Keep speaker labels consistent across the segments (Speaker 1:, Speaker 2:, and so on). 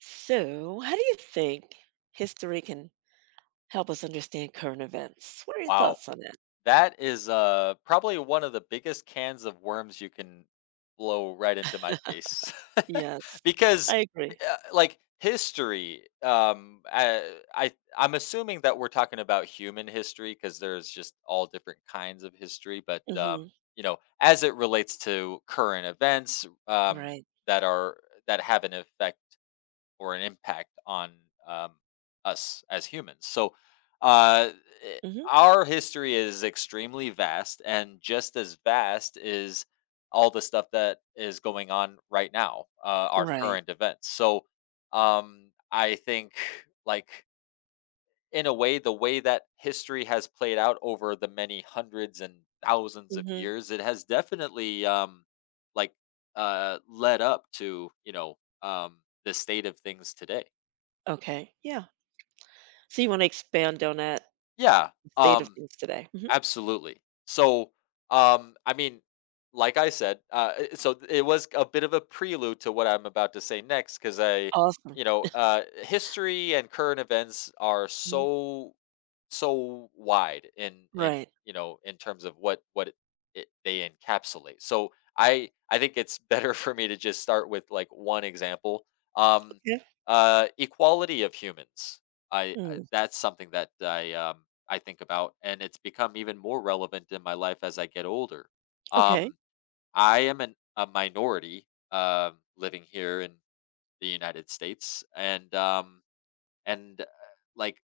Speaker 1: So, how do you think history can help us understand current events? What are your
Speaker 2: Wow.
Speaker 1: thoughts on that?
Speaker 2: That is, probably one of the biggest cans of worms you can blow right into my face.
Speaker 1: Yes,
Speaker 2: Because,
Speaker 1: I agree.
Speaker 2: uh, history, I I'm assuming that we're talking about human history because there's just all different kinds of history, but,
Speaker 1: hmm
Speaker 2: you know, as it relates to current events,
Speaker 1: Right.
Speaker 2: that are that have an effect or an impact on um, us as humans. So, uh, i-
Speaker 1: hmm
Speaker 2: our history is extremely vast, and just as vast is all the stuff that is going on right now, our
Speaker 1: Right.
Speaker 2: current events. So, I think, like, in a way, the way that history has played out over the many hundreds and thousands of
Speaker 1: hmm
Speaker 2: years, it has definitely, like, led up to the state of things today.
Speaker 1: Okay. Yeah. So you want to expand on that
Speaker 2: Yeah,
Speaker 1: state of
Speaker 2: um,
Speaker 1: things today?
Speaker 2: absolutely. So, I mean, like I said, it was a bit of a prelude to what I'm about to say next, because
Speaker 1: Awesome.
Speaker 2: you know, history and current events are
Speaker 1: Mhm.
Speaker 2: so wide in
Speaker 1: Right.
Speaker 2: you know in terms of what they encapsulate. So I think it's better for me to just start with like one example, um
Speaker 1: Okay.
Speaker 2: equality of humans.
Speaker 1: Mm.
Speaker 2: That's something that I think about, and it's become even more relevant in my life as I get older.
Speaker 1: Okay.
Speaker 2: um I am a minority living here in the United States, and like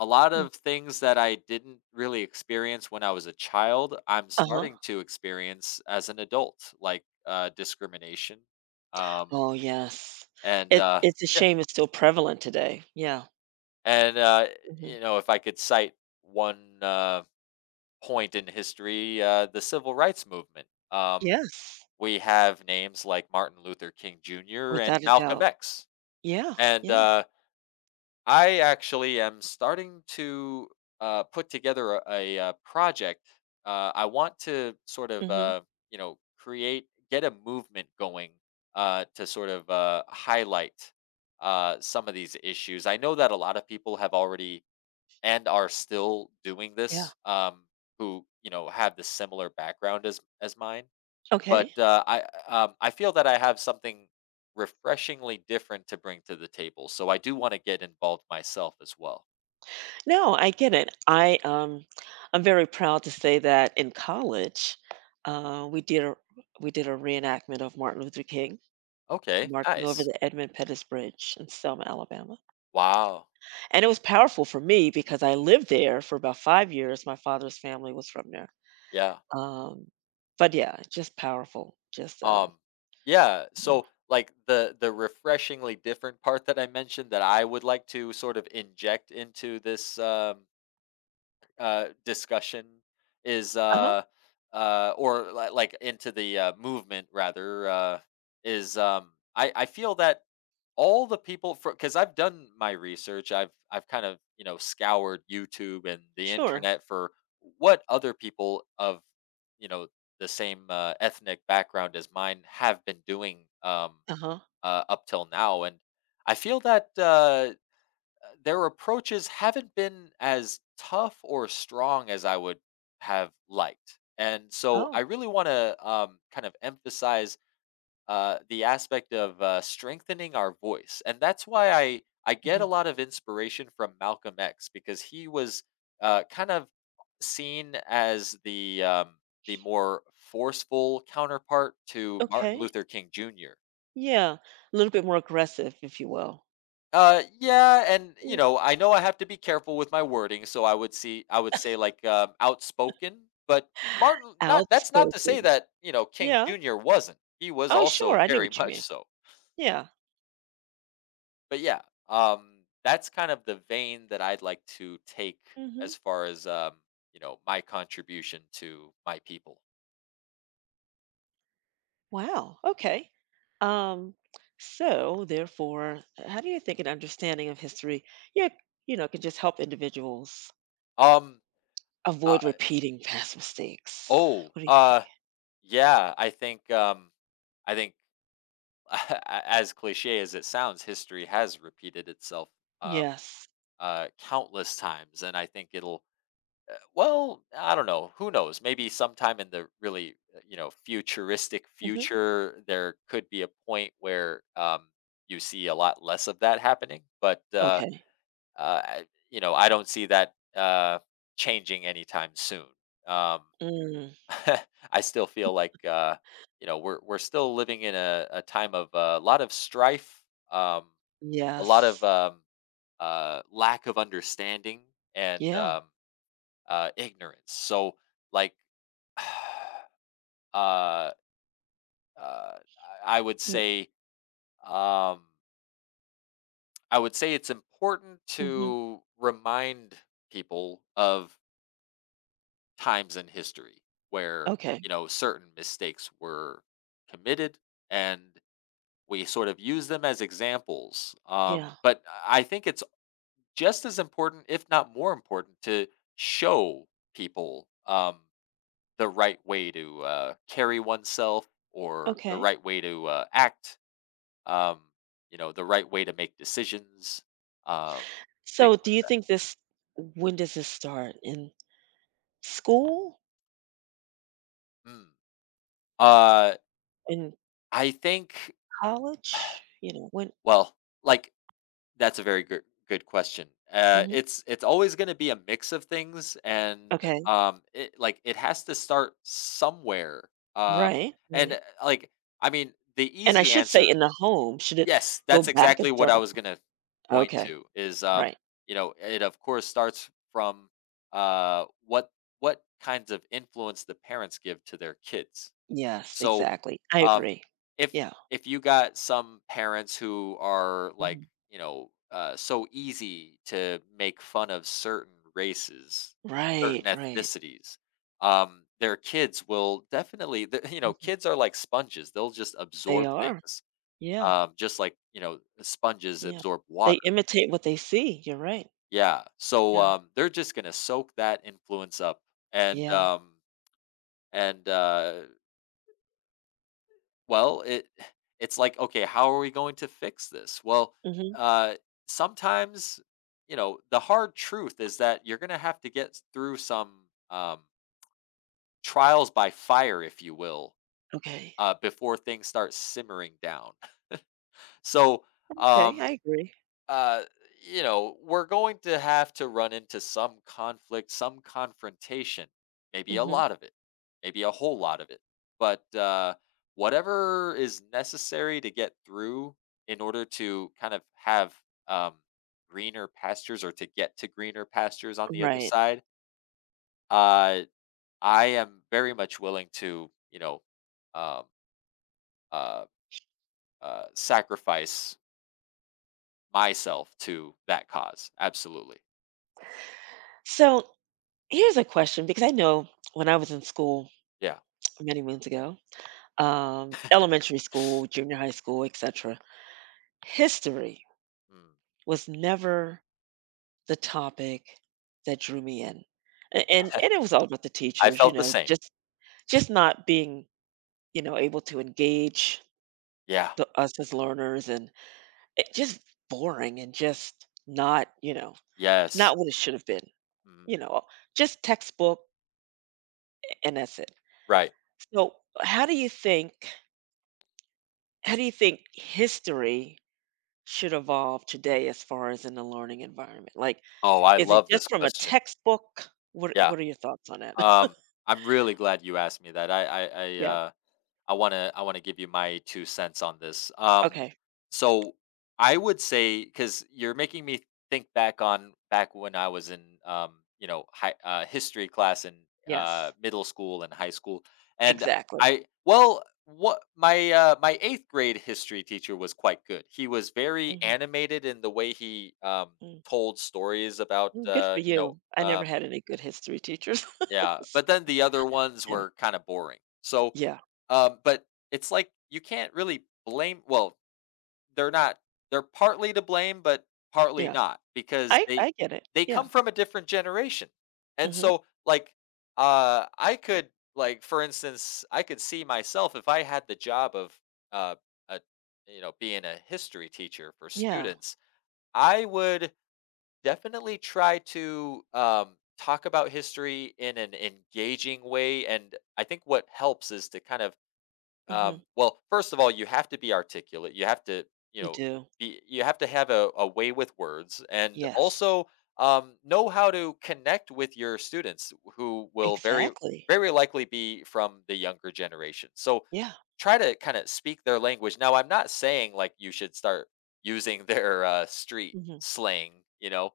Speaker 2: a lot
Speaker 1: Mm.
Speaker 2: of things that I didn't really experience when I was a child, I'm
Speaker 1: Uh-huh.
Speaker 2: starting to experience as an adult, like, discrimination, um,
Speaker 1: Oh yes.
Speaker 2: and,
Speaker 1: It
Speaker 2: uh
Speaker 1: it's a
Speaker 2: yeah,
Speaker 1: shame it's still prevalent today. Yeah.
Speaker 2: and, uh,
Speaker 1: hmm
Speaker 2: you know, if I could cite one, point in history, the civil rights movement.
Speaker 1: Yes.
Speaker 2: We have names like Martin Luther King Jr. and
Speaker 1: Without a
Speaker 2: Malcolm
Speaker 1: doubt.
Speaker 2: X,
Speaker 1: Yeah.
Speaker 2: and,
Speaker 1: Yeah.
Speaker 2: uh I actually am starting to put together a project. I want to sort of,
Speaker 1: hmm
Speaker 2: you know, create, get a movement going, to sort of highlight some of these issues. I know that a lot of people have already and are still doing
Speaker 1: Yeah.
Speaker 2: this, who, you know, have the similar background as mine,
Speaker 1: Okay.
Speaker 2: but, I feel that I have something refreshingly different to bring to the table, so I do wanna get involved myself as well.
Speaker 1: No, I get it. I I'm very proud to say that in college, uh, we did a we did a reenactment of Martin Luther King
Speaker 2: Okay,
Speaker 1: marching over
Speaker 2: nice.
Speaker 1: the Edmund Pettus Bridge in Selma, Alabama,
Speaker 2: Wow.
Speaker 1: and it was powerful for me because I lived there for about 5 years. My father's family was from there,
Speaker 2: Yeah.
Speaker 1: um, but yeah, just powerful. Just
Speaker 2: Um, yeah,
Speaker 1: you know.
Speaker 2: so, like, the refreshingly different part that I mentioned that I would like to sort of inject into this, discussion is,
Speaker 1: uh huh,
Speaker 2: or li like into the, movement rather, is, I feel that all the people for because I've done my research. I've kind of you know scoured YouTube and the
Speaker 1: sure,
Speaker 2: internet for what other people of you know the same ethnic background as mine have been doing,
Speaker 1: uh huh,
Speaker 2: up till now, and I feel that their approaches haven't been as tough or strong as I would have liked. And so I
Speaker 1: oh,
Speaker 2: really want to kind of emphasize the aspect of strengthening our voice, and that's why I get a
Speaker 1: mhm.
Speaker 2: lot of inspiration from Malcolm X because he was kind of seen as the more forceful counterpart to Martin
Speaker 1: Okay,
Speaker 2: Luther King Jr.
Speaker 1: yeah, a little bit more aggressive, if you will,
Speaker 2: Yeah, and
Speaker 1: yeah.
Speaker 2: you know I have to be careful with my wording, so I would say like outspoken, but Martin, not that's not to say
Speaker 1: Outspoken,
Speaker 2: that you know King
Speaker 1: yeah.
Speaker 2: Jr. wasn't. He was
Speaker 1: Oh, sure,
Speaker 2: also
Speaker 1: I know
Speaker 2: very
Speaker 1: what you
Speaker 2: much
Speaker 1: mean.
Speaker 2: so.
Speaker 1: Yeah.
Speaker 2: But yeah, that's kind of the vein that I'd like to take
Speaker 1: Mhm.
Speaker 2: as far as you know, my contribution to my people.
Speaker 1: Wow, okay. Um, so therefore, how do you think an understanding of history, yeah, you know, can just help individuals
Speaker 2: Um, uh,
Speaker 1: avoid repeating past mistakes?
Speaker 2: oh,
Speaker 1: What do you think?
Speaker 2: uh, yeah, I think as cliche as it sounds, history has repeated itself, um,
Speaker 1: Yes.
Speaker 2: countless times, and I think it'll— well, I don't know. Who knows? Maybe sometime in the really, you know, futuristic
Speaker 1: Mhm.
Speaker 2: future, there could be a point where you see a lot less of that happening. But
Speaker 1: Okay.
Speaker 2: you know, I don't see that changing anytime soon. Um,
Speaker 1: Mm,
Speaker 2: I still feel like you know we're still living in a time of a lot of strife, um, a lot of
Speaker 1: yes.
Speaker 2: lack of understanding and
Speaker 1: Yeah.
Speaker 2: um, uh, ignorance. So like uh, uh, I would
Speaker 1: Mm,
Speaker 2: say, um, I would say it's important
Speaker 1: mhm.
Speaker 2: to remind people of times in history where
Speaker 1: Okay.
Speaker 2: you know certain mistakes were committed, and we sort of use them as examples.
Speaker 1: Yeah.
Speaker 2: But I think it's just as important, if not more important, to show people the right way to carry oneself, or the
Speaker 1: Okay.
Speaker 2: right way to act, um, you know, the right way to make decisions, um, things
Speaker 1: So do
Speaker 2: like
Speaker 1: you
Speaker 2: that.
Speaker 1: think this when does this start? In school?
Speaker 2: Mm. Uh,
Speaker 1: In
Speaker 2: I think,
Speaker 1: college? You know, when
Speaker 2: well, like that's a very good question.
Speaker 1: Mhm.
Speaker 2: It's always going to be a mix of things, and
Speaker 1: Okay.
Speaker 2: it has to start somewhere. Um,
Speaker 1: Right,
Speaker 2: and
Speaker 1: right.
Speaker 2: like I mean, the
Speaker 1: And I
Speaker 2: easy
Speaker 1: should say
Speaker 2: answer—
Speaker 1: in the home, should it
Speaker 2: yes,
Speaker 1: go
Speaker 2: that's
Speaker 1: back and
Speaker 2: exactly what
Speaker 1: start
Speaker 2: I was
Speaker 1: a
Speaker 2: gonna point
Speaker 1: Okay,
Speaker 2: to is,
Speaker 1: right.
Speaker 2: you know, it of course starts from, uh, what what kinds of influence the parents give to their kids.
Speaker 1: Yes,
Speaker 2: So,
Speaker 1: exactly. I
Speaker 2: um,
Speaker 1: agree.
Speaker 2: if
Speaker 1: Yeah.
Speaker 2: if you got some parents who are like,
Speaker 1: Mhm.
Speaker 2: you know, so easy to make fun of certain races,
Speaker 1: Right,
Speaker 2: certain
Speaker 1: right.
Speaker 2: ethnicities, their kids will definitely, you know,
Speaker 1: Mhm.
Speaker 2: kids are like sponges; they'll just
Speaker 1: They
Speaker 2: absorb
Speaker 1: are.
Speaker 2: things,
Speaker 1: Yeah,
Speaker 2: just like you know sponges
Speaker 1: yeah.
Speaker 2: absorb
Speaker 1: They
Speaker 2: water.
Speaker 1: imitate what they see, you're right.
Speaker 2: Yeah, so
Speaker 1: Yeah,
Speaker 2: they're just gonna soak that influence up, and
Speaker 1: yeah.
Speaker 2: um, and well, it it's like okay, how are we going to fix this? Well,
Speaker 1: Mhm.
Speaker 2: uh, sometimes you know the hard truth is that you're gonna have to get through some, trials by fire, if you will,
Speaker 1: Okay.
Speaker 2: before things start simmering down. So
Speaker 1: Okay, I
Speaker 2: um
Speaker 1: agree.
Speaker 2: uh, you know, we're going to have to run into some conflict, some confrontation, maybe a
Speaker 1: Mhm.
Speaker 2: lot of it, maybe a whole lot of it. But whatever is necessary to get through in order to kind of have, um, greener pastures, or to get to greener pastures on the other
Speaker 1: Right.
Speaker 2: side, uh, I am very much willing to, you know, um, uh, sacrifice myself to that cause. Absolutely.
Speaker 1: So, here's a question because I know when I was in school
Speaker 2: Yeah.
Speaker 1: many moons ago, elementary school, junior high school, etcetera, history
Speaker 2: Mm.
Speaker 1: was never the topic that drew me in. A and it was all about the
Speaker 2: I
Speaker 1: teachers, you
Speaker 2: felt the
Speaker 1: know,
Speaker 2: same.
Speaker 1: just not being, you know, able to engage
Speaker 2: Yeah.
Speaker 1: the us as learners and it just boring and just not, you know,
Speaker 2: Yes.
Speaker 1: not what it should have been,
Speaker 2: Mhm.
Speaker 1: you know, just textbook and that's it.
Speaker 2: Right.
Speaker 1: So, how do you think how do you think history should evolve today as far as in the learning environment? Like,
Speaker 2: Oh, I
Speaker 1: is it
Speaker 2: love
Speaker 1: just
Speaker 2: this
Speaker 1: from a
Speaker 2: question.
Speaker 1: textbook?
Speaker 2: Yeah.
Speaker 1: What are your thoughts on it?
Speaker 2: Um, I'm really glad you asked me that.
Speaker 1: Yeah.
Speaker 2: I want to— I want to give you my 2 cents on this.
Speaker 1: Okay.
Speaker 2: So I would say cuz you're making me think back on back when I was in you know, history class in,
Speaker 1: Yes.
Speaker 2: middle school and high school, and
Speaker 1: Exactly.
Speaker 2: I well, what my 8th grade history teacher was quite good. He was very
Speaker 1: Mhm,
Speaker 2: animated in the way he
Speaker 1: mm.
Speaker 2: told stories about
Speaker 1: Mm, good for
Speaker 2: you know,
Speaker 1: you. I never had any good history teachers.
Speaker 2: yeah,
Speaker 1: S
Speaker 2: but then the other ones
Speaker 1: yeah,
Speaker 2: were kind of boring. So,
Speaker 1: yeah,
Speaker 2: but it's like you can't really blame. Well, they're not. They're partly to blame, but partly
Speaker 1: yeah.
Speaker 2: not because
Speaker 1: I get it.
Speaker 2: they
Speaker 1: Yeah.
Speaker 2: come from a different generation, and
Speaker 1: Mhm.
Speaker 2: so like I could like for instance, I could see myself if I had the job of, uh, a you know being a history teacher for
Speaker 1: Yeah.
Speaker 2: students, I would definitely try to talk about history in an engaging way. And I think what helps is to kind of,
Speaker 1: Mhm.
Speaker 2: well, first of all, you have to be articulate. You have to, you
Speaker 1: You
Speaker 2: know,
Speaker 1: do.
Speaker 2: you have to have a way with words, and
Speaker 1: Yes.
Speaker 2: also know how to connect with your students, who will very,
Speaker 1: Exactly.
Speaker 2: very likely be from the younger generation. So
Speaker 1: Yeah.
Speaker 2: try to kind of speak their language. Now, I'm not saying like you should start using their street
Speaker 1: Mhm.
Speaker 2: slang, you know,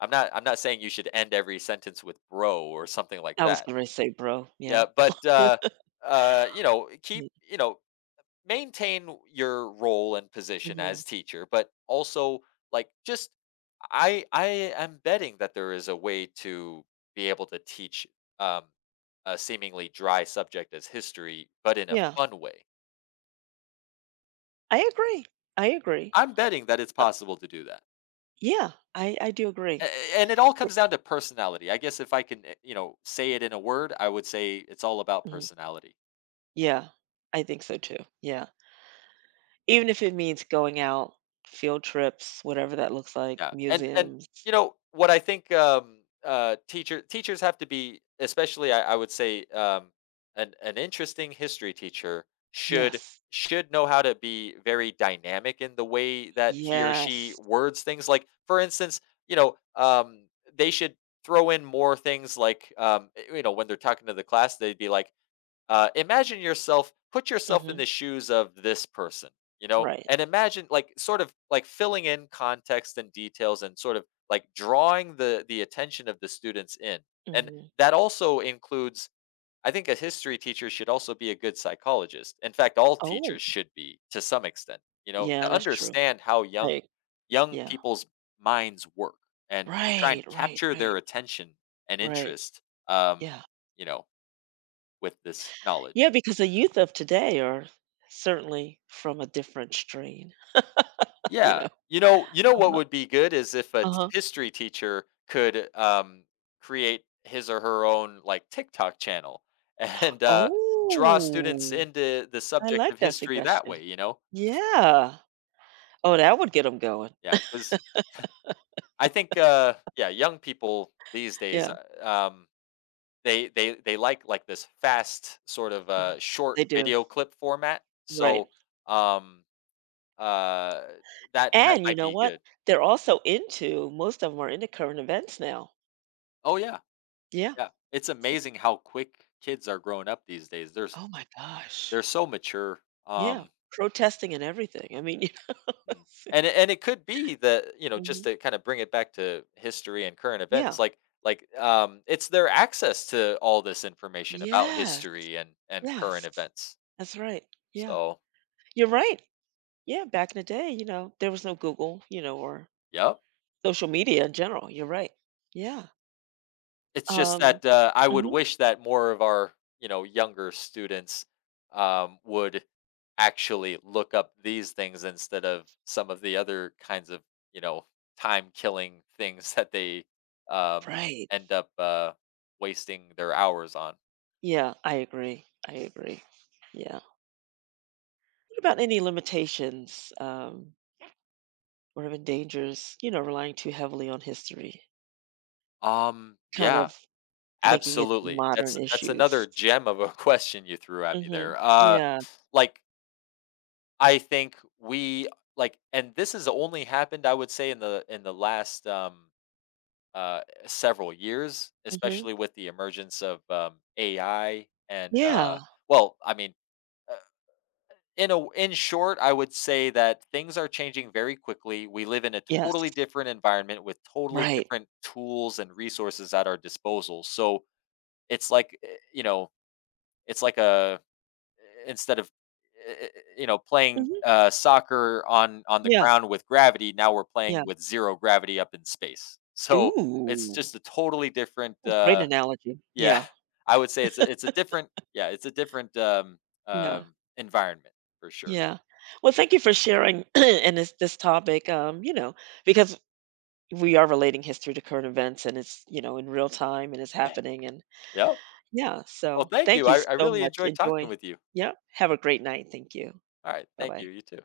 Speaker 2: I'm not saying you should end every sentence with bro or something like
Speaker 1: I was
Speaker 2: that.
Speaker 1: gonna say, "Bro." Yeah.
Speaker 2: Yeah, but you know,
Speaker 1: Mm,
Speaker 2: you know, maintain your role and position
Speaker 1: mhm.
Speaker 2: as teacher, but also like just I am betting that there is a way to be able to teach um a seemingly dry subject as history, but in a
Speaker 1: Yeah.
Speaker 2: fun way.
Speaker 1: I agree. I agree.
Speaker 2: I'm betting that it's
Speaker 1: Uh,
Speaker 2: possible to do that.
Speaker 1: yeah. I do agree.
Speaker 2: And it all comes down to personality. I guess if I can, you know, say it in a word, I would say it's all about
Speaker 1: Mhm.
Speaker 2: personality.
Speaker 1: Yeah. I think so too. Yeah. Even if it means going out, field trips, whatever that looks like,
Speaker 2: Yeah, and
Speaker 1: museums.
Speaker 2: you know what, I think teachers have to be, especially I would say an interesting history teacher should
Speaker 1: Yes.
Speaker 2: know how to be very dynamic in the way that he or she
Speaker 1: Yes.
Speaker 2: words things. Like for instance, you know, they should throw in more things like you know when they're talking to the class, they'd be like, imagine yourself, put yourself in
Speaker 1: Mhm.
Speaker 2: the shoes of this person, you know,
Speaker 1: Right.
Speaker 2: and imagine like sort of like filling in context and details and sort of like drawing the attention of the students in. And
Speaker 1: Mhm.
Speaker 2: that also includes, I think, a history teacher should also be a good psychologist. In fact, all
Speaker 1: Oh,
Speaker 2: teachers should be to some extent, you know,
Speaker 1: yeah,
Speaker 2: to
Speaker 1: that's true.
Speaker 2: understand how
Speaker 1: Like,
Speaker 2: young
Speaker 1: yeah.
Speaker 2: people's minds work, and to try
Speaker 1: Right,
Speaker 2: and
Speaker 1: right,
Speaker 2: capture their
Speaker 1: right,
Speaker 2: attention and
Speaker 1: right.
Speaker 2: interest, um,
Speaker 1: Yeah.
Speaker 2: you know, with this
Speaker 1: Yeah,
Speaker 2: knowledge.
Speaker 1: because the youth of today are certainly from a different strain, you
Speaker 2: Yeah.
Speaker 1: know?
Speaker 2: You know, you know what
Speaker 1: Uh-huh.
Speaker 2: would be good is if a t
Speaker 1: Uh-huh.
Speaker 2: history teacher could, create his or her own, like, TikTok channel and, draw students
Speaker 1: Oh,
Speaker 2: into the
Speaker 1: I
Speaker 2: subject
Speaker 1: like
Speaker 2: of
Speaker 1: that
Speaker 2: history that
Speaker 1: suggestion.
Speaker 2: way, you know?
Speaker 1: Yeah. Oh, that would get them going.
Speaker 2: Yeah, because I think, yeah, young people these days,
Speaker 1: Yeah.
Speaker 2: they like, this fast sort of,
Speaker 1: Mhm.
Speaker 2: short
Speaker 1: They do.
Speaker 2: video clip format.
Speaker 1: Right.
Speaker 2: So, um, uh, that that
Speaker 1: And you
Speaker 2: might
Speaker 1: know
Speaker 2: be
Speaker 1: what?
Speaker 2: good.
Speaker 1: They're also into most of them are into current events now.
Speaker 2: Oh, yeah.
Speaker 1: Yeah.
Speaker 2: Yeah, it's
Speaker 1: It's like,
Speaker 2: amazing how quick kids are growing up these days.
Speaker 1: "Oh my gosh."
Speaker 2: They're so mature.
Speaker 1: Yeah, protesting and everything. I mean, you
Speaker 2: Mm.
Speaker 1: know,
Speaker 2: And it— and it could be that you know just
Speaker 1: mhm.
Speaker 2: to kind of bring it back to history and current
Speaker 1: Yeah.
Speaker 2: events, it's their access to all this information about
Speaker 1: Yes,
Speaker 2: history and current
Speaker 1: yes.
Speaker 2: events.
Speaker 1: That's right. Yeah,
Speaker 2: So,
Speaker 1: you're right. Yeah, back in the day, you know, there was no Google, you know, or
Speaker 2: yep.
Speaker 1: social media in general. You're right. Yeah.
Speaker 2: It's just
Speaker 1: Um,
Speaker 2: that, I would
Speaker 1: mhm.
Speaker 2: wish that more of our, you know, younger students, would actually look up these things instead of some of the other kinds of, you know, time killing things that they, um,
Speaker 1: Right.
Speaker 2: end up, wasting their hours on.
Speaker 1: Yeah, I agree. I agree. Yeah. What about any limitations, or even dangers, you know, relying too heavily on history, kind
Speaker 2: Yeah,
Speaker 1: of linking it to
Speaker 2: absolutely.
Speaker 1: modern
Speaker 2: That's another
Speaker 1: issues?
Speaker 2: gem of a question you threw at me there.
Speaker 1: Mhm. Yeah.
Speaker 2: Like I think we like and this has only happened, I would say, in the last, several years,
Speaker 1: Mhm.
Speaker 2: especially with the emergence of, AI,
Speaker 1: Yeah.
Speaker 2: I mean, uh, in a— in short, I would say that things are changing very quickly. We live in a
Speaker 1: Yes.
Speaker 2: totally different environment with totally
Speaker 1: Right.
Speaker 2: different tools and resources at our disposal. So, it's like, you know, it's like a— instead of eh, eh, eh, you know playing
Speaker 1: Mhm.
Speaker 2: soccer on the
Speaker 1: Yeah.
Speaker 2: ground with gravity, now we're
Speaker 1: Yeah.
Speaker 2: playing with zero gravity up in space. So it's
Speaker 1: Ooh,
Speaker 2: just a totally different.
Speaker 1: a great analogy.
Speaker 2: Yeah,
Speaker 1: Yeah.
Speaker 2: I would say it's it's a different. Yeah, it's a different
Speaker 1: Yeah.
Speaker 2: environment for sure.
Speaker 1: Yeah. Well, thank you for sharing and this topic, you know, because we are relating history to current events and it's, you know, in real time and it's happening and
Speaker 2: Yep.
Speaker 1: yeah,
Speaker 2: Well,
Speaker 1: so
Speaker 2: thank
Speaker 1: thank
Speaker 2: you.
Speaker 1: you
Speaker 2: I
Speaker 1: so
Speaker 2: really
Speaker 1: much.
Speaker 2: enjoyed talking
Speaker 1: Enjoy.
Speaker 2: with you.
Speaker 1: Yeah. Have a great night. Thank you.
Speaker 2: All right. Thank you.
Speaker 1: Bye-bye.
Speaker 2: You too.